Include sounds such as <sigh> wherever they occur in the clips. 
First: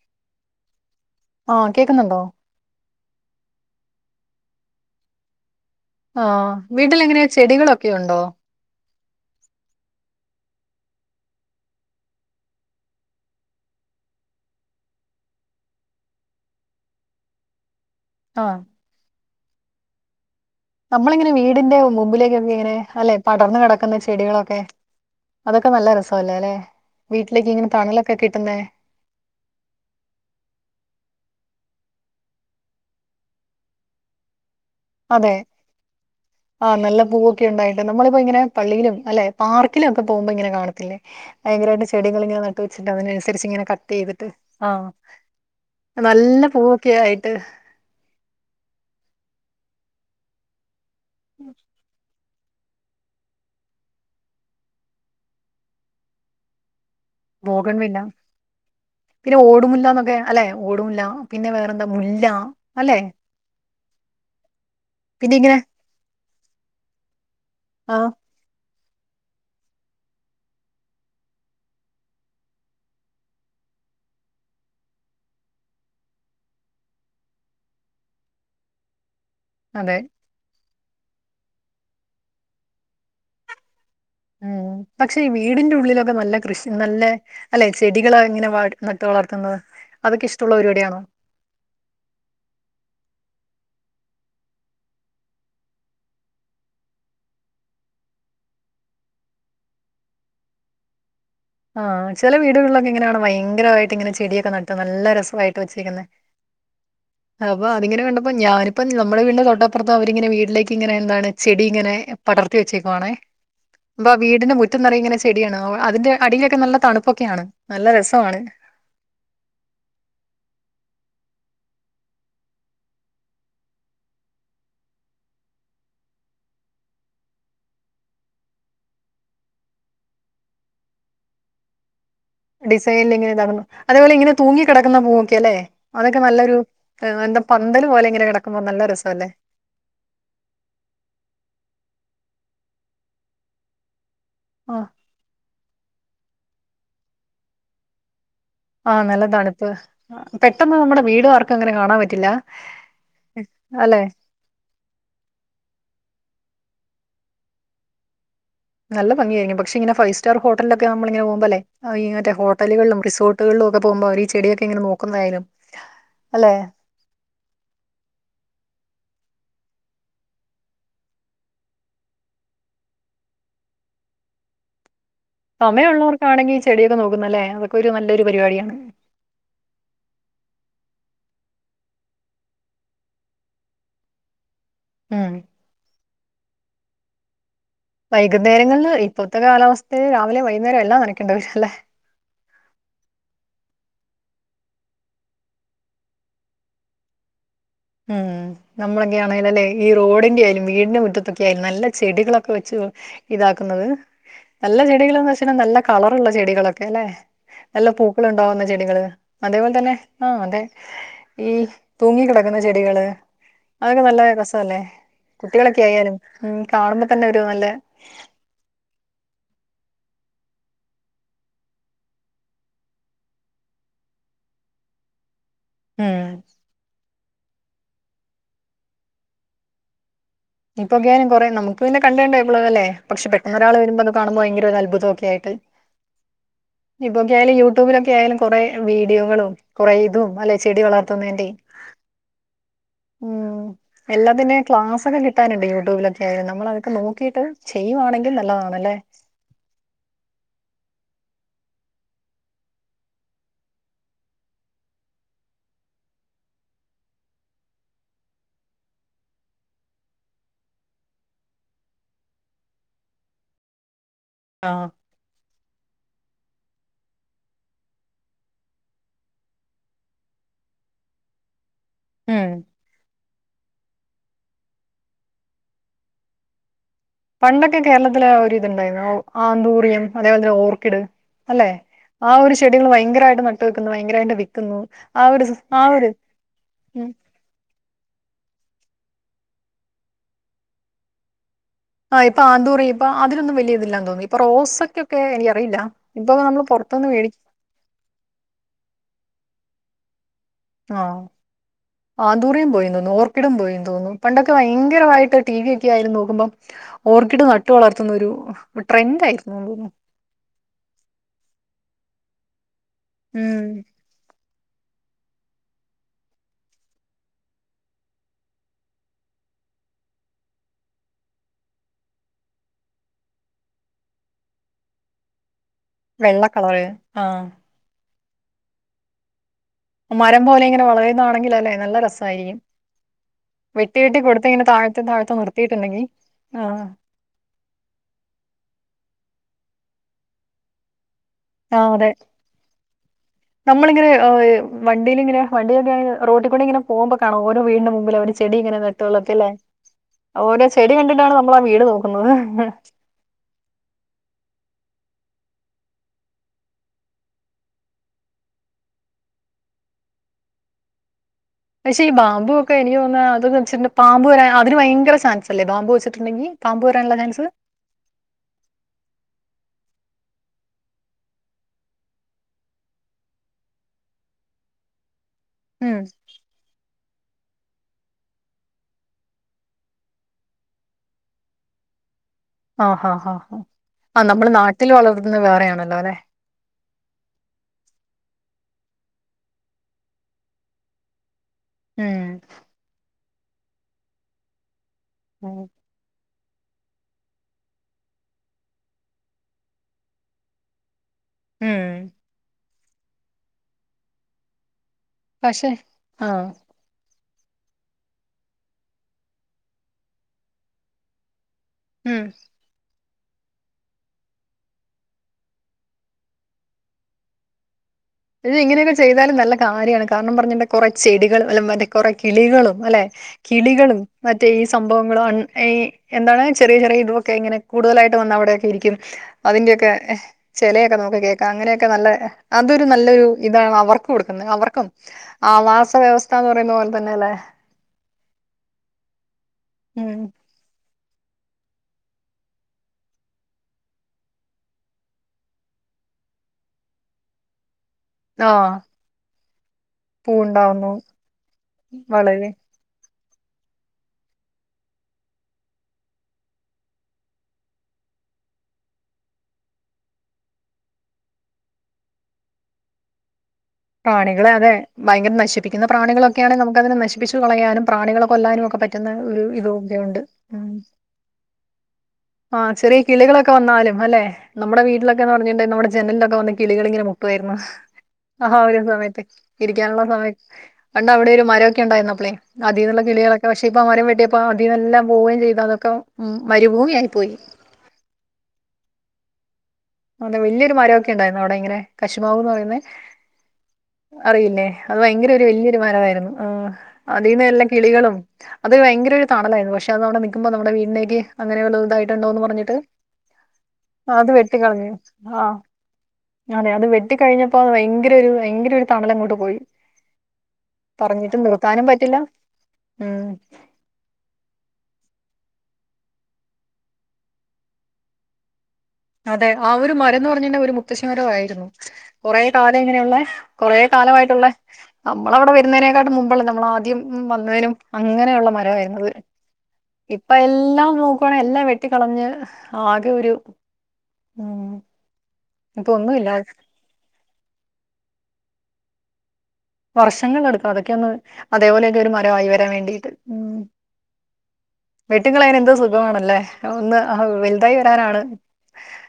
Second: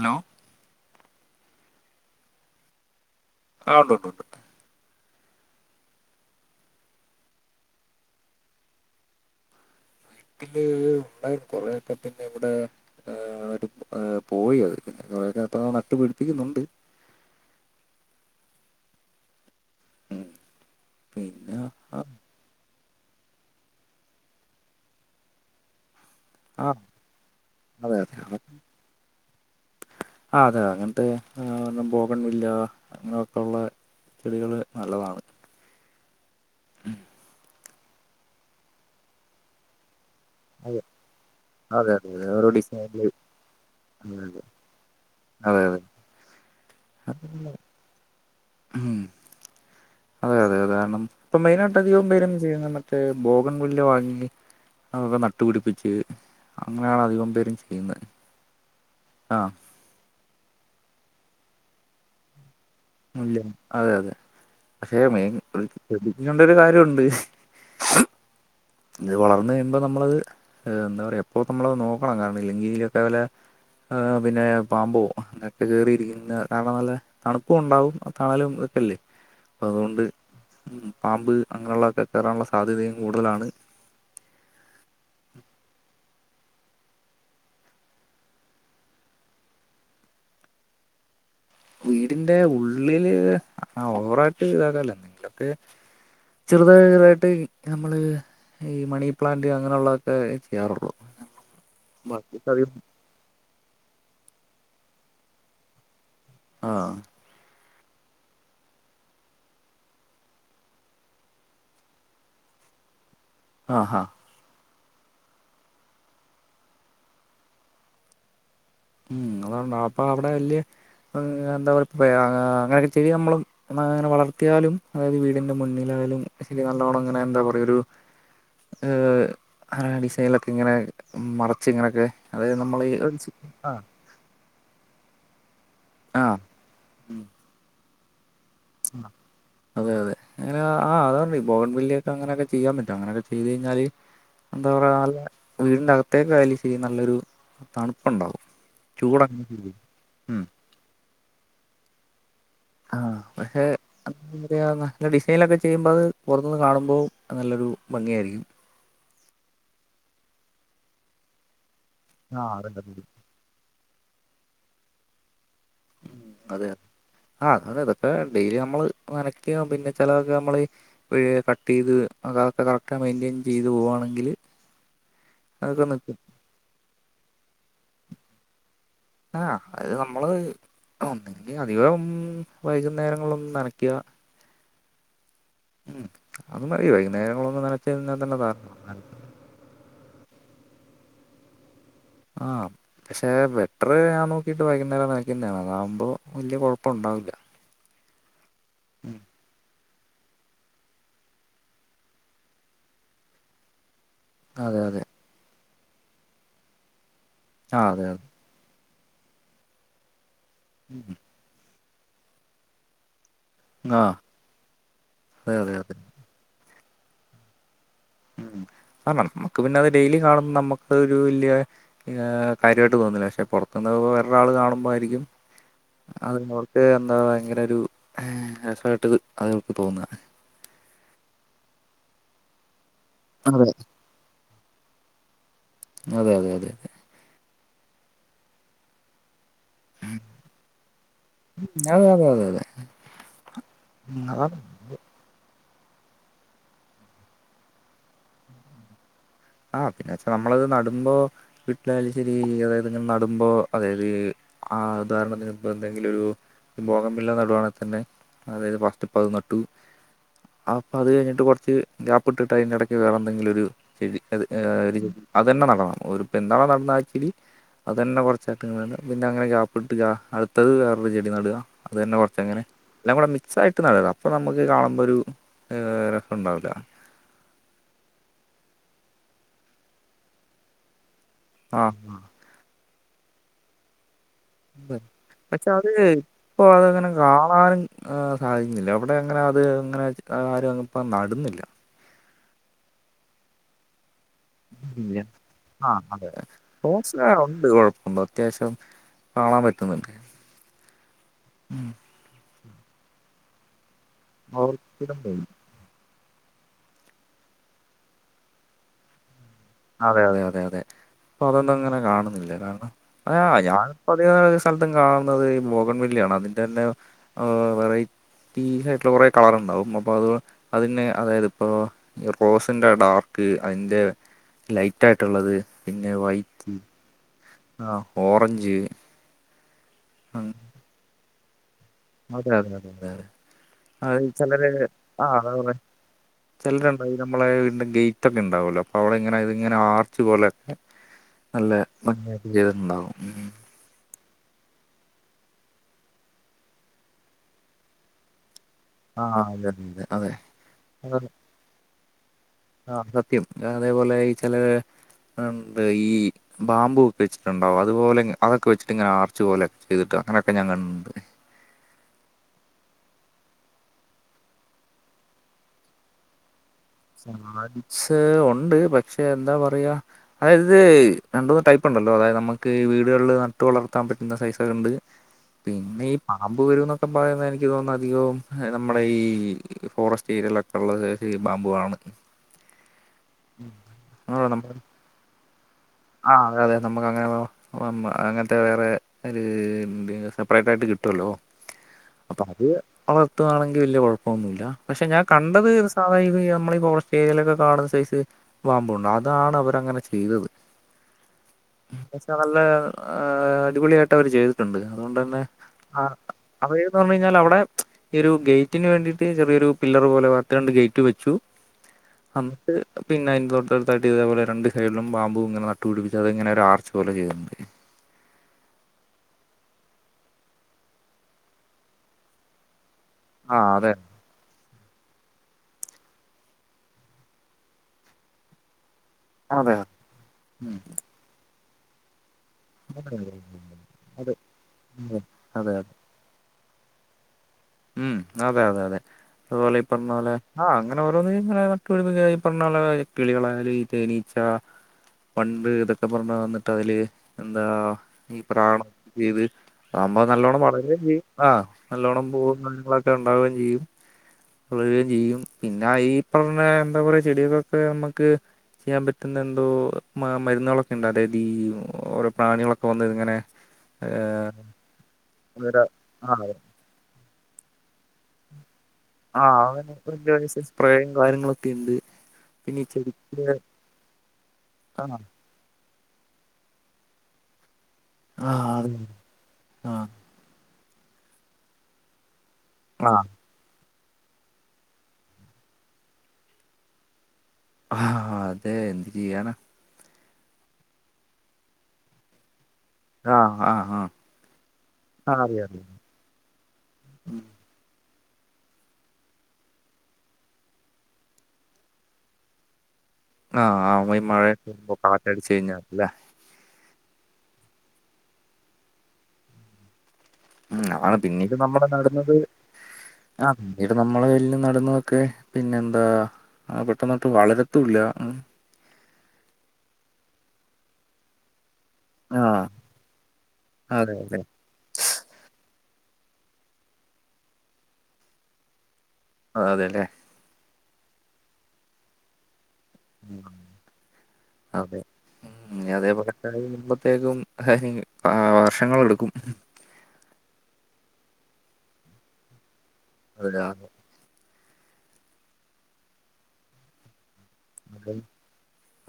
Hello. ഓഹ് കേക്കുന്നുണ്ടോ? ആഹ് ഉണ്ട്ണ്ട് ണ്ട്. ആഹ് വീട്ടിലങ്ങനെ ചെടികളൊക്കെുയുണ്ടോ? <unintelligible> കൊറേയൊക്കെ പിന്നെ ഇവിടെ <unintelligible> പോയി അതൊക്കെ. <unintelligible> പ്പ നട്ടുപിടിപ്പിക്കുന്നുണ്ട്. അഹ് ഉം നമ്മളെങ്ങനെ പിന്നെ വീടിന്റെ ആ മുമ്പിലേക്കൊക്കെങ്ങനെ? അല്ലെ പടർന്ന് കെടക്ക്ന്ന ചെടികളൊക്കെ അതൊക്കെ നല്ല രസ. പല്ലെ ലെ ആ വീട്ടിലേക്ക് ഇങ്ങനെ തണലൊക്കെ കിട്ട്ന്നേ? ആഹ് അതെ അങ്ങൻത്തെ <unintelligible> ബോകൺ വില്ല അങ്ങനെയൊക്കള്ള ചെടികള് നല്ലതാണ്. അതെ ആഹ് നല്ല പൂവൊക്കെ ഉണ്ടായിട്ട് നമ്മളിപ്പോങ്ങനെ പള്ളിയിലും അല്ലെ പാർക്കിലും പോകുമ്പോ ഇങ്ങനെ അതെ കാണത്തില്ലേ ഭയങ്കരമായിട്ട് അതെ അതെ ചെടികള് അതെ ഇങ്ങനെ ഓരോ നട്ട് വെച്ചിട്ട് ഡിസൈനില് അതിനനുസരിച്ച് ഇങ്ങെ കട്ട് ചെയ്തിട്ട് ആഹ് ആഹ് നല്ല പൂവൊക്കെ ആയിട്ട്- ഉം അതെ അതെ അത് കാരണം ഇപ്പൊ മെയിനായിട്ട് അധികം പേരും- ചെയ മറ്റേ ബോഗൻവില്ല വാങ്ങി അതൊക്കെ നട്ടുപിടിപ്പിച്ച് അങ്ങനെയാണ് അധികം പേരും ബോഗൺവില്ല ചെയ്യുന്നെ. പിന്നെ ഓടുമുല്ലാന്നൊക്കെ അല്ലെ ഓടുമുല്ല പിന്നെ വേറെന്താ മുല്ല അല്ലെ മുല്ല അതെ അതെ. പക്ഷെ മെയിൻ പിന്നെ ഇങ്ങനെ ശ്രദ്ധീക്കേണ്ടരു കാര്യണ്ട്. ആഹ് ഇത് വളർന്ന് കഴിയുമ്പോ നമ്മളത് എന്താ പറയാ എപ്പോ നമ്മളത് നോക്കണം കാരണം ഇല്ലെങ്കില് ഒക്കെ വല്ല പിന്നെ പാമ്പോ അങ്ങനെക്കെ കേറിയിരിക്കും കാരണം നല്ല തണുപ്പും ഉണ്ടാവും അതെ അതുകൊണ്ട് പാമ്പ് അങ്ങനെയുള്ളതൊക്കെ കേറാനുള്ള സാധ്യതയും കൂടുതലാണ്. ഉം പക്ഷെഈ വീടിന്റെ ഉള്ളിലൊക്കെ നല്ല കൃഷി നല്ല അല്ലെ ചെടികള്ങ്ങനെ വാടി നട്ട് വളർത്ത്ന്നത്. അതൊക്കെ ഇഷ്ടള്ള പരിപാടിയാണോ? വീടിന്റെ ഉള്ളില് ഓവറായിട്ട് ഇതാക്കാറിലാ നൊക്കെ ചെറുത്ചെറ്താറായിട്ട് നമ്മള് ഈ മണി പ്ലാന്റ് അങ്ങനെയുള്ളതൊക്കെ ചെയ്യാറുള്ളു. ആ ചെല വീടുകളിലൊക്കെ ഇങ്ങനെ കാണാം ഭയങ്കരമായിട്ട് ഇങ്ങനെ ചെടിയൊക്കെ നട്ട് നല്ല രസമായിട്ട് വെച്ചിരിക്കുന്നെ ആ അപ്പ അതിങ്ങനെ കണ്ടപ്പോ ഞാനിപ്പം നമ്മുടെ വീടിന്റെ തൊട്ടപ്പുറത്ത് അവരിങ്ങനെ വീട്ടിലേക്ക്ങ്ങെനെ എന്താണ് ചെടി ങ്ങെനെ പടർ ത്തി വെച്ചേക്കുവാണേ ആ ഹാ അപ്പൊ വീടിന്റെ മുറ്റം നിറ ഇങ്ങനെ ചെടിയാണ് അതിന്റെ അടിയിലൊക്കെ നല്ല തണുപ്പൊക്കെയാണ് നല്ല രസാണ്. ഉം അതണ്ട അപ്പൊ അവിടെ വല്യ എന്താ പറ അങ്ങനെയൊക്കെ ചെടി നമ്മള് അങ്ങനെ വളർത്തിയാലും അതായത് വീടിന്റെ മുന്നില് ചെടി നല്ലോണം ങ്ങനെ എന്താ പറയ ഒരു ഹ് ആ ഡിസൈനിലൊക്കെ ങ്ങനെ മറച്ച് ങ്ങനെയൊക്കെ അതായത് നമ്മള് ഡിസൈനിൽ ഇങ്ങനെ ആഹ് അതേപോലെ ഇങ്ങനെ തൂങ്ങി കിടക്കുന്ന പൂവൊക്കെ അല്ലെ അതൊക്കെ ആഹ് നല്ലൊരു എന്താ പന്തൽ പോലെ ഇങ്ങനെ കിടക്കുമ്പോ നല്ല രസമല്ലേ അതെ അതെ അങ്ങനെ ആ അതാണ് ഈ പോഗൻവില്ല അങ്ങനൊക്കെ ചെയ്യാൻ പറ്റും അങ്ങനൊക്കെ ചെയ്തു കഴിഞ്ഞാല് ആ എന്താ പറ നല്ല വീടിന്റെകത്ത് പ്രത്യേ കായൽലാ നല്ലൊരു തണുപ്പുണ്ടാവും. ആ ചൂട നല്ലതണ്പ്പ് ഉം പെട്ടെന്ന് നമ്മുടെ വീട് ആർക്കും അങ്ങനെ കാണാൻ പറ്റില്ല ആ പക്ഷെ അല്ലെ പറയാ നല്ല ഡിസൈനൊക്കെ ചെയ്യുമ്പോ അത് പൊറത്ത്ന്ന് കാണുമ്പോ നല്ലൊരു ഭംഗിയായിരിക്കും. നല്ല ഭംഗിയായിരികും പക്ഷെ ഇങ്ങന ഫൈവ് സ്റ്റാർ ഹോട്ടലൊക്കെമ്മളിങ്ങനെ പോകുമ്പല്ലേ ഇ മറ്റെ ആഹ് അതന്നെ ഹോട്ടലുകളിലും റിസോട്ടുകളിലും ഒക്കെ പോകുമ്പോ അവരീ ചെടിയൊക്കെ ഇങ്ങെനെ നോക്കുന്നായലും അതെ ആ അതെ അതെ അതെ ഡെയിലി നമ്മള് നനക്കോ പിന്നെ ചെലതൊക്കെ നമ്മൾ കട്ടീയ്ത് അതതൊക്കെ മെയിൻറയിൻ ചെയ്ത് പോവാണ്. ണെങ്കില് സമയമുള്ളവർക്കാണെങ്കിൽ ഈ ചെടിയൊക്കെ നോക്കുന്നല്ല അതൊക്കെ ഒരു നല്ലൊരു പരിപാടിയാണ്. ആ അത് നമ്മള് അ പിന്നെ അധികം വൈകുന്നേരങ്ങളൊന്നും നനക്കുക. ഉം ഉം അത് മതി വൈകുന്നരങ്ങളിലൊന്ന് ന വൈകുന്നേരങ്ങളില് ഇപ്പത്തെ കാലാവസ്ഥേല് രാവിലെ വൈന്നേരം എല്ലാം നനയ്ക്കേണ്ടേ വരുംല്ലേ? ആ പക്ഷെ ബെറ്റർ ഞാൻ നോക്കിട്ട് വൈകുന്നേരം നനക്കുന്നാണ് അതാകുമ്പോ വലിയ കുഴപ്പൊണ്ട ഓകെ ഉം നമ്മളൊക്കെയാണേലും അല്ലെ? ഈ റോഡിന്റെറെ ആയാലും വീടിന്റെ മുറ്റത്തൊക്കെ ആയാലും നല്ല ചെടികളൊക്കെ വെച്ച് ഇതാക്കുന്നത് നല്ല അതെ അതെ ചെടികളന്ന് വെച്ചൽ നല്ല കളറുള്ളള്ള ചെടികളൊക്കെ അല്ലെ ആ നല്ല അതെ അതെ പൂക്കള് ഉണ്ടാവുന്ന ചെടികള്. അതേപോലെ തന്നെ ആ അതെ ഈ തൂങ്ങി കിടക്കുന്ന ചെടികള് ആ അതൊക്കെ നല്ല രസവല്ലേ അതെ അതെ കുട്ടികളൊക്കെ അതെ ആയാലും കാണുമ്പോ തന്നെ ഒരു നല്ല <inaudible> കാരണം നമുക്ക് പിന്നെ അത് ഡെയിലി കാണുമ്പോ നമുക്കൊരു വലിയ കാര്യമായിട്ട് തോന്നുന്നില്ല പക്ഷെ പുറത്തുന്ന് അത് വേറൊരാൾ കാണുമ്പോ ആയിരിക്കും ഉം അവര് നോക്കിയ <unintelligible> അപ്പോ ഭയങ്കര ഒരു എഫർട്ട് അത് അവർക്ക് തോന്നുക ഇപ്പൊ <unintelligible> കുറെ നമുക്ക് പിന്നെ കണ്ടോളും അല്ല പെട്ടൊന്ന് അതെ ഒരാൾ വരുമ്പോ കാണുമ്പോ ഒരു അത്ഭുതം ഒക്കെയായിട്ട് അതെ അതെ അതെ അതെ യൂട്യൂബിലൊക്കെ ആയാലും കൊറെ വീഡിയോകളും കൊറെ ഇതും അല്ലെ ചെടി വളർത്തുന്നതിന്റെയും അതെ അതെ അതെ അതെ ഉം ഉം, അതാണ് എല്ലാത്തിനും ക്ലാസ്സൊക്കെ കിട്ടി ണ്ട് യൂട്യൂബിലൊക്കെ ആത് നമ്മളതൊക്കെ നോക്കിയിട്ട് ചെയ്യുവാണെങ്കിൽ നല്ലതാണല്ലേ ആഹ് പിന്നെ വെച്ചാ നമ്മളത് നടുമ്പോ വീട്ടിലായാലും ശെരി അതായത് ഇങ്ങനെ നടുമ്പോ അതായത് ആഹ് ഉദാഹരണത്തിന് ഇപ്പ എന്തെങ്കിലൊരു ഈ ബോഗൻ വില്ല നടുവാണെങ്കിൽ തന്നെ അതായത് ഫസ്റ്റ് ഇപ്പ അത് നട്ടു അപ്പൊ അത് കഴിഞ്ഞിട്ട് കുറച്ച് ഗ്യാപ്പ് ഇട്ടിട്ട് അതിന്റെ ഇടക്ക് വേറെ എന്തെങ്കിലും ഒരു ചെടി അത് ഏ ആ അതന്നെ നടന്നണം ഒരുപ്പ എന്താണോ നടുന്നെ ആ ചെടി അത് തന്നെ കുറച്ചായിട്ട് ഇണ്ട് പിന്നെ അങ്ങനെ ഗ്യാപ്പിട്ട് അടുത്തത് വേറൊരു ചെടി നടുക അത് തന്നെ കുറച്ച് ഉം അങ്ങനെ എല്ലാം കൂടെ മി ക്സായിട്ട് നടുക അപ്പ നമുക്ക് കാണുമ്പോ ഒരു രസം ഉണ്ടുകൂലാ പണ്ടൊക്കെ കേരളത്തിലെ ഒരിത്ണ്ടായിരുന്നു ആന്തൂറിയം അതേപോലെ തന്നെ ഓർക്കിഡ് അല്ലെ ആ ഒരു ചെടികൾ ഭയങ്കരമായിട്ട് നട്ട് വെക്കുന്ന ഭയങ്കരമായിട്ട് വി പക്ഷെ അത് ഇപ്പൊ ഉം അതങ്ങനെ കാണാറും സാധിക്കുന്നില്ല അവിടെ അങ്ങനെ അത് ഇങ്ങനെ ആരും ഇപ്പ നടുന്നില്ല ആ ഇപ്പ ആന്തൂറി ഇപ്പ അതിനൊന്നും വലിയ ഇതില്ലാന്ന് തോന്നന്ന് ഉം ആഹ് അതെ നമ്മള് പുറത്തുനിന്ന് മേടിക്കും <unintelligible> ഉണ്ട് കൊഴപ്പണ്ട് അത്യാവശ്യം കാണാൻ പറ്റുന്നുണ്ട് ആ ആന്തൂറിയും പോയി തോന്നുന്നു ഓർക്കിഡും പോയി തോന്നുന്നു പണ്ടൊക്കെ ഓർക്കിഡും ഭയങ്കരമായിട്ട് ഉണ്ട്. ടി വി ഒക്കെ ആയിരുന്നു ക്കുമ്പോ ഓർക്കിഡ് നട്ട് വളർത്തുന്ന ഒരു ട്രെൻന്റ് ആയിരുന്നു എന്ന് തോന്നുന്നു അതെ അതെ അതെ അതെ അപ്പൊ അതൊന്നും അങ്ങനെ കാണുന്നില്ല കാരണം ആ ഉം ഞാൻ ഇപ്പൊ <unintelligible> സ്ഥലത്തും കാണുന്നത് ഈ ബോകൻ വില്ലയാണ് അതിന്റെ തന്നെ വെറൈ <unintelligible> ആയിട്ടുള്ള കുറെ കളർ ഉണ്ടാവും അപ്പോ അത് അതിന് അതായത് ഇപ്പോ റോസിന്റെ ഡാർക്ക് അതിന്റെ ലൈറ്റ് ആയിട്ടുള്ളത് പിന്നെ വെള്ള വൈറ്റ് കളറ് ആ ആഹ് ഓറഞ്ച് മരം പോലെ ഇങ്ങനെ വളരുന്നതാണെങ്കിൽ അല്ലെ അതെ അതെ അതെ അതെ അതെ വെട്ടി വെട്ടി അത് കൊടുത്ത് ഇങ്ങനെ ചിലര് താഴ്ത്തെ ആ താഴ്ത്തെ അതാ നിർത്തിയിട്ടുണ്ടെങ്കി ആഹ് ചിലരുണ്ടായി നമ്മളെവീടിന്റെ ഗേറ്റ് ഒക്കെ ഇണ്ടാവല്ലോ അപ്പൊ അവിടെ ഇങ്ങനെ ഇതിങ്ങനെ ആർച്ച് പോലെയൊക്കെ നല്ല ആഹ് അതെ ഭംഗിയായിട്ട് ചെയ്തിട്ടുണ്ടാാവും നമ്മളിങ്ങനെ വണ്ടിയിലിങ്ങനെ വണ്ടി <unintelligible> റോട്ടികൂടി ഇങ്ങനെ പോകുമ്പോ കാണാം ഓരോ വീടിന്റെ മുമ്പിൽ അവര് ചെടി ഇങ്ങനെ ആ നട്ടുവളത്തില്ലേ അതെ അതെ അതെ ഓരോ ചെടി അതെ കണ്ടിട്ടാണ് നമ്മള് ആ വീട് നോക്കുന്നത് ആഹ് സത്യം അതേപോലെ ഈ ചില ര് ണ്ട് ഈ ബാംബു ഒക്കെ വെച്ചിട്ടുണ്ടാവും അതുപോലെ അതൊക്കെ വെച്ചിട്ട് ഇങ്ങനെ ആർച്ച് പോലെ ചെയ്തിട്ടാകും അങ്ങനെയൊക്കെ ഞാൻ കണ്ട്ണ്ട് പക്ഷെ ഈ ബാംബു ഒക്കെ എനിക്ക് തോന്ന് അത് വെച്ചിട്ടു പാമ്പ് വരാ അതിന് ഭയങ്കര ചാൻസല്ലേ ബാംബു വെച്ചിട്ടുണ്ടെങ്കിൽ ചാൻസ് ഉണ്ട് പക്ഷെ എന്താ പറയാ അതായത് രണ്ട് മൂന്ന് ടൈപ്പുണ്ടല്ലോ അതായത് നമുക്ക് വീടുകളിൽ നട്ട് വളർത്താൻ പറ്റുന്ന സൈസൊക്കെണ്ട് ഉം പിന്നെ ഈ പാമ്പ് വരുന്നൊ ക്കെ പറയുന്നത് എനിക്ക് തോന്നുന്നു അധികവും നമ്മുടെ ഈ ഫോറസ്റ്റ് ഏരിയയിലൊക്കെ ഉള്ള ബാംബു ആണ് ആ ഹാ ഹാ ആ നമ്മുടെ നാട്ടിൽ വളരുന്നത് വേറെയാണ് ആഹ് അതെ അതെ നമ്മുക്ക് അങ്ങനെ അങ്ങന വേറെ ഒര് സെപ്പറേറ്റ് ആയിട്ട് കിട്ടുവല്ലോ ഉം അപ്പൊ അത് വള ത്തുവാണെങ്കി വല്ല്യ കൊ ഴപ്പമൊന്നുല്ല. പക്ഷെ ഞാൻ ഉം കണ്ടത് സധാ നമ്മള ഈ ഫോറസ്റ്റ് ഏരിയിലൊക്കെ കാണുന്ന സൈസ് പാമ്പോണ്ട് അതാണ് അവര് അങ്ങനെ ചെയ്തത്. ഉം. പശേ നല്ല അടിപൊളിയായിട്ട് അവര് ചെയ്തിട്ടുണ്ട്. അതുകൊണ്ട് തന്നെ പക്ഷെ ആഹ് അവരുന്ന് പറഞ് കഴിഞ്ഞാൽ അവിടെ ഈ ഒരു ഗേറ്റിന് വേണ്ടീട്ട് ചെറിയൊരു പില്ലർ പോലെ വാർത്ത് രണ്ട് ഗേറ്റ് വെച്ചു ഉം എന്നിട്ട് പിന്നെ അതിന്റെ തൊട്ടടുത്തായിട്ട് ഇതേപോലെ രണ്ട് സൈഡിലും ബാംബൂ ഇങ്ങനെ ന ട്ടു പിടിപ്പിച്ച് അത് ഇങ്ങനെ ഒരു ആർച്ച് പോലെ ചെയ്യേം ചെയ്തു ഇത് ഇങ്ങനെയൊക്കെ ചെയ്താലും നല്ല കാര്യമാണ് കാരണം പറഞ്ഞണ്ട കുറെ ചെടികളും അല്ല മറ്റേ കുറെ കിളികളും അല്ലെ ആ അതെ കിളികളും മറ്റേ ഈ സംഭവങ്ങളും ഈ എന്താണ് ചെറിയ ചെറിയ ഇതുവൊക്കെ ഇങ്ങനെ കൂടുതലായിട്ട് വന്ന് അവിടെയൊക്കെ ഇരിക്കും അതെ അതിന്റെയൊക്കെ ചിലയൊക്കെ നമുക്ക് കേൾക്കാം അങ്ങനെയൊക്കെ നല്ല അതൊരു അതെ നല്ലൊരു ഇതാണ് അവർക്ക് കൊടുക്കുന്നത് അവർക്കും അതെ അതെ ആവാസ വ്യവസ്ഥാന്ന് പറയുന്ന പോലെ തന്നെ അല്ലെ ഉം അതെ അതെ അതെ അതുപോലെ ഇ പറഞ്ഞ ഉം പോലെ ആ അങ്ങ ഓരോന്ന് ഇങ്ങനെ നാട്ടുപിടിപ്പിക്കാ ഈ പറഞ്ഞ പോലെ കിളികളായലും ഈ തേനീച്ച പണ്ട് ഇതൊക്കെ പറന്നു വന്നിട്ട് അതില് എന്താ ഈ ആഹ് പ്രാണം ചെയ്ത് അതാകുമ്പോ നല്ലവോണം പൂവുണ്ടാവുന്നു വളരുകേം ചെയ്യും ആ നല്ലോണ്ണം പോ വളരെ ഒക്കെ ഉണ്ടാവുകയും ചെയ്യും ളുകയും ചെയ്യും പിന്നെ ഈ പറഞ്ഞ എന്താ പറയാ ചെടികളൊക്കെ നമ്മുക്ക് ചെയ്യാൻ പറ്റുന്ന എന്തോ മരുന്നുകളൊക്കെ ഉണ്ട് അതായത് ഈ ഓരോ പ്രാണികളൊക്കെ വന്ന് ഇങ്ങനെ പ്രാണികൾ അതെ ഭയര ഓരോ നശിപ്പിക്കുന്ന ആ പ്രണികളൊക്കെയാണെങ്കി നമുക്ക് അതിനെ നശി പ്പിച്ച് കളയാനും പ്രാണികളെ കൊല്ലാനുമക്കെ പറ്റ പറ്റുന്ന ഒരു ആ അങ്ങനെ ഇതൊക്കെ ഉണ്ട് വലിയ വലിയ ഉം സ്പ്രേയും കാര്യങ്ങളൊക്കെ ഉണ്ട് ആഹ് പിന്നെ ഈ ചെറിയ ചെടിക്ക് കിളികളൊക്കെ വന്നാലും അല്ലെ നമ്മുടെ ആ വീട്ടിലൊക്കെന്ന് പറഞ്ഞിട്ടുണ്ടെ നമ്മുടെ ജനലിലൊക്കെ വന്ന് കിളികളിങ്ങനെ മുട്ടുവായിരുന്നു ആ ഒരു സമയത്ത് ആ ഇരിക്കാനുള്ള സമയ പണ്ട് അവിടെ ഒരു മരൊക്കെ ഉണ്ടായിരുന്നുപ്പളെ അതീന്നുള്ള ആ കിളികളക്കെ പക്ഷെ ഇപ്പോ ആ മരം വെ ട്ടിയപ്പ അതിന്നെല്ലാം പോവുകയും ചെയ്തു അതൊക്കെ ഉ മരുഭൂമിയ ആയി പോയി ആ അതെ എന്ത് ചെയ്യാന അതെ വലിയൊരു മരമൊക്കെ ഉണ്ടായിരുന്നു അവിടെങ്ങനെ കശുമാവ് എന്ന് പറയുന്നത് ആ ആ. ആ അറിയില്ലേ അത് ഭയങ്കര ആ ഒരു അറിയാം വലിയൊരു അറിയാം മരവായിരുന്നു ആ അതിന്ന് എല്ലാം കിളികളും. അത് ഭയങ്കര ഒരു തണലായിരുന്നു പക്ഷെ അത് അവിടെ നിക്കുമ്പോ നമ്മുടെ വീടിലേക്ക് അങ്ങനെ ഒരു ഇതായിട്ടുണ്ടാവും എന്ന് പറഞ്ഞിട്ട്- ആ ആ വൈ അത് മഴ ആഹ് ഞാന് - വെട്ടി കഴിഞ്ഞപ്പോ ഭയങ്കര ഒരു ഭയങ്കര ഒരു തണല് എങ്ങോട്ടോ പോയി ഉം അതാണ് പറഞ്ഞിട്ട് പിന്നീട്ട് നമ്മൾ നിർത്താനും പറ്റില്ല നടുന്നത് ഉം ആ പിന്നീട്ട് നമ്മളെ വല്ലം നടുന്ന ഒക്കെ പിന്നെ എന്താ പെട്ടെന്ന് ഒട്ട് വളരത്തുല്ല അതെ ആ ഒരു മരംയെന്ന് പറഞ്ഞ് കഴിഞ്ഞാൽ തന്നെ ഒരു മുത്തശ്ശിമരം ആയിരുന്നു കുറ ആ കാലം ഇങ്ങനെയുള്ള കൊറേ അതെ അതെ കാലമായിട്ടുള്ള നമ്മൾ അവിടെ വരുന്നേന് മുമ്പല്ലേ നമ്മൾ ആദ്യം വന്നതിനും അങ്ങനെയുള്ള മരമായിരുന്നത് അതെല്ലേ ഇപ്പൊ എല്ലാം നോക്കുവാണെ എല്ലാം വെട്ടിക്കളഞ്ഞ് ആകെ ഒരു ഉം അതെ ഉം ഇപ്പൊ അതെ ഒന്നുമില്ല പോലെത്തന്നെ <unintelligible> മുമ്പത്തേക്കും കാര്യങ്ങൾ ആ വർഷങ്ങൾ എടുക്കും വർഷങ്ങളെടുക്കും അതൊക്കെ ഒന്ന് അതേപോലെയൊക്കെ ഒരു മരമായി വരാൻ വേണ്ടി <unintelligible> വെട്ടി കളയാൻ എന്ത് സുഖമാണ്ല്ലേ ഒന്ന് വെ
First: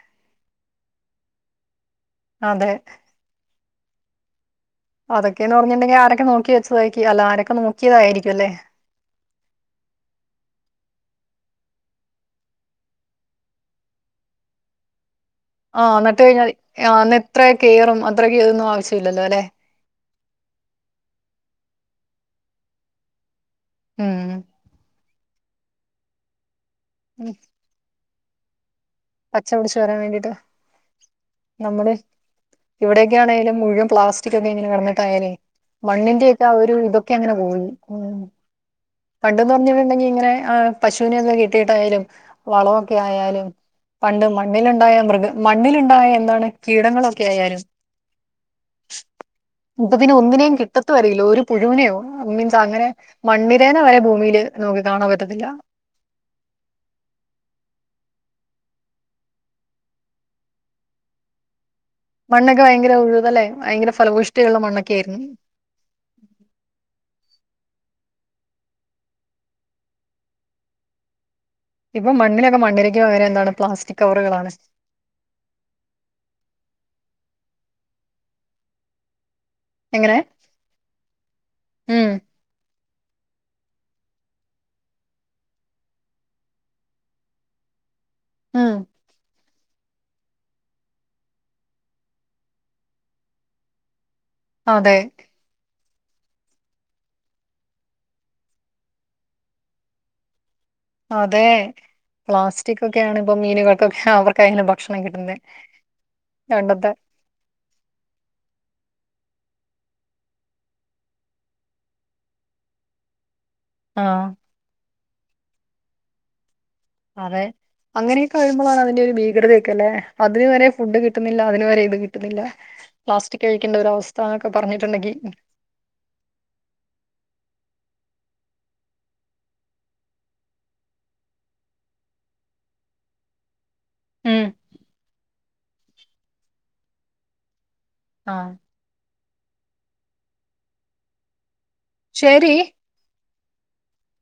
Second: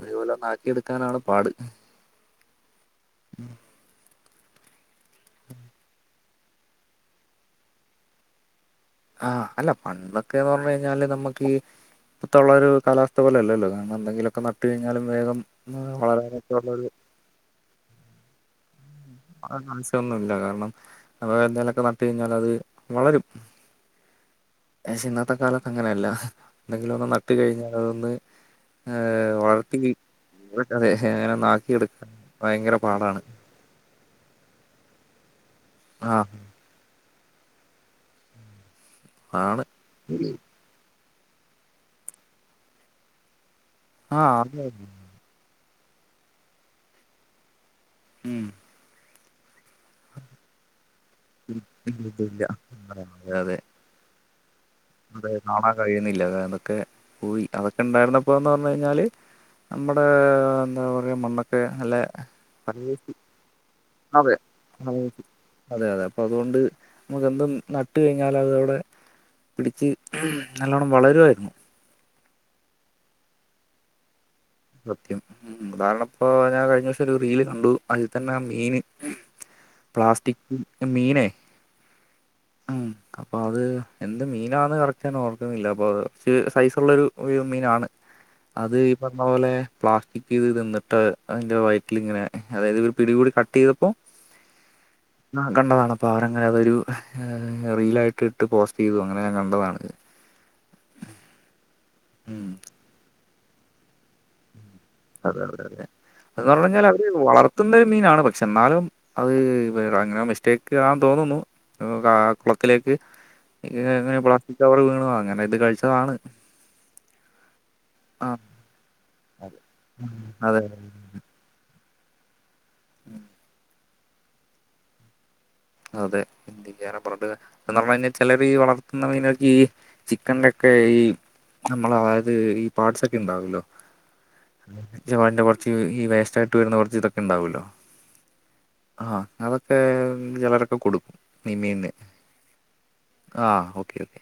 അതുപോലൊന്ന് ആക്കി എടുക്കാനാണ് പാട്. അതെ അതൊക്കെന്ന് പറഞ്ഞിട്ടുണ്ടെങ്കിൽ ആരൊക്കെ നോക്കി വെച്ചതായിരിക്കും അല്ല ആരൊക്കെ നോക്കിയതായിരിക്കും അല്ലേ? ആാ അല്ല പണ്ടൊക്കെന്ന് പറഞ്ഞ് കഴിഞ്ഞാല് നമ്മക്ക് ഈ ത്താ ഒള്ള ഒര് കാലാവസ്ഥ ഇപ്പോളത്തൊരു കാലാവസ്ഥ പോലെല്ലോ കാരണം എന്തെങ്കിലേക്കെ നട്ട് കഴിഞ്ഞാല് വേഗം ആാഎന്നിട്ട് കഴിഞ്ഞാ വളരാനൊക്കെ ഉള്ളൊരു അന്ന് എത്ര കെയറും അത്രക്കതൊന്നും ആവിശ്യ <unintelligible> ഒന്നും ഇല്ല കാരണം ആ എന്തേലൊക്കെ നട്ട് കഴിഞ്ഞാ അത് വളരും ഉം പശെ ഇന്നത്തെ കാലത്ത് അങ്ങനെയല്ല എന്തെങ്കിലും ഒന്ന് നട്ട് കഴിഞ്ഞാ അതൊന്ന് പച്ചാ പിടിച്ച് വളർത്തി വെരാൻ വേണ്ടിട്ട് അതെ അങ്ങനെ നമ്മടെ നാക്കിയെടുക്കാൻ ഭയങ്കര ഇവടെയൊക്കൊ പാടാണ് ആണെലും മുഴുവൻ പ്ലാസ് ക്കെ ഇങ്ങനെ കെടന്നിട്ട് അയ്നെ മണ്ണിൻ്റെ ആഹ് ഒക്കെ ആ ഒര് ഇതൊക്കെ അങ്ങനെ പോയി ഉം പണ്ടെന്ന് ആണ് പറഞ്ഞിട്ടുണ്ടെങ്കി ഇങ്ങനെ ആാ പശ് അ ന്യൊക്കെ കെട്ടിയിട്ടായാലും വളൊ ക്കെ ആയാലും പണ്ട് ആഹ് അതെ മണ്ണിലോണ്ടായ മൃഗ മണ്ണില് ഇണ്ടായ എന്താണ് കീടങ്ങളൊക്കെ ആയാലും ഉം ഇപ്പം പിന്നെ ഒന്നിനേയും കിട്ടാ റില്ലോ ഒര് പുഴുവിനെയോ ഇല്ല മീൻസ് അങ്ങനെ അതെ അതെ മണ്ണിരേനെ വെരെ ഭൂമില് അതെ കാണാൻ കഴിയുന്നില്ല അതൊക്കെ പോയി അതാ ഒക്ക ഇണ്ടായിരുന്നപ്പോ എന്ന് പറഞ്ഞ് കഴിഞ്ഞാല് നമ്മടെ എന്താ പറയാ മണ്ണൊക്കെ നല്ല മണ്ണൊക്കെ ബയങ്കര അതെ ഉഴ്തലാര്ന്ന് ബയങ്കര ഫ് അതെ <unintelligible> അതെ അതെ അപ്പം അത് കൊണ്ട് <unintelligible> എന്തും നട്ട് കഴിഞ്ഞാല് അത് അവടെ പിടിച്ച് നല്ലവോണ്ണം വളരുവാര്ന്ന് ഇപ്പം മണ്ണിനൊക്കെ മണിരക്ക് പകരം എന്താണ് പ്ലാറ്റിക് കവറ്കളാണ് സത്യം <unintelligible> കാരണം ഇപ്പൊ ഞാൻ കഴിഞ്ഞ ദേസം ഒര് റീല് കണ്ടു അതി തന്നെ മീന് എങ്ങനെ പ്ലാസ്റ്റിക് മീനേ ഉം അപ്പോ അത് എന്ത് മീനാെന്ന് കറകറ്റ് ഓർക്ക്ന്നില്ല അപ്പോൾ അത് കൊറച്ച് സൈസ് ഓള്ളരു മീനാണ് ഉം അത് ഇപ്പം പോലെ പ്ലാസ്റ്റിക്ക് ഇത് തിന്നിട്ട് അയിൻ്റെ വയറ്റില്ങ്ങനെ അതായത് ഇത് പിടികൂടി കട്ട് ചെയ്തപ്പോ അതെ ആാ കണ്ടാതാണ് അപ്പം അവര് അങ്ങനെ അതൊരു റീലായിട്ട് ഇട്ട് പോസ്റ്റ് ചെയ്തു അങ്ങനെ ഞാൻ കണ്ടതാണ് അതെ ഉം പ്ലാസ്റ്റിക്കെയാണ് ഇപ്പം മീന്ക്കൊക്കെ അവർക്ക് അയാലും ബാ അതെ അതെ അതെ <unintelligible> അതെ അതെ അതെ എന്ന് പറഞ്ഞാല് അവര് വളത്ത്ന്നാ ഒര് മീനാണ് പക്ഷേ എന്നാലും അത് <unintelligible> അങ്ങനെ മിസ്റ്റേക്ക് ആന്ന് തോന്നുന്നു ആ കുളക്കിലേക്ക് <unintelligible> ആ എങ്ങനെയെ പ്ലാസ്റ്റിക് കവറ് വീണാതാ അങ്ങനെ ഇത് കഴിച്ചതാണ് അതെ ആ അങ്ങനെയൊക്കെ വെര്മ്പാളാണ് അതിന്റെ ഒര് ഭീകരതയൊക്കെ അല്ലെ അതിന് അതെ വെരെ ഫുഡ് കിട്ടുന്നില്ല അതിന് വെരെ ഇത് കിട്ടുന്നില്ലാ പ്ലാസ്റ്റിക് കഴിക്കേണ്ട ഒര് അവസ്ഥൊ എന്നോക്കെ പറഞ്ഞിട്ട് ഒണ്ടാങ്കി അതെ എന്തിനെറേ <unintelligible> ചെലര് വളർത്ത്ന്നാ മീനക്ക് ഈ ചിക്കൻ <unintelligible> ഒക്കെ ഈ നമ്മള് അതായത് ഈ പാട്സൊക്കെ ഇണ്ടാവുല്ലോ ഉം <unintelligible> കൊറച്ച് ഈ വേസ്റ്റായിട്ട് വെര്ന്നാ കൊറച്ച് ഇതൊക്കെ ഇണ്ടാവുല്ലോ ആാ അതൊക്കെ ചെലരൊക്കെ കൊടുക്കും മീ മീൻ ശരി ആാ ഓക്കെ ഓക്കേ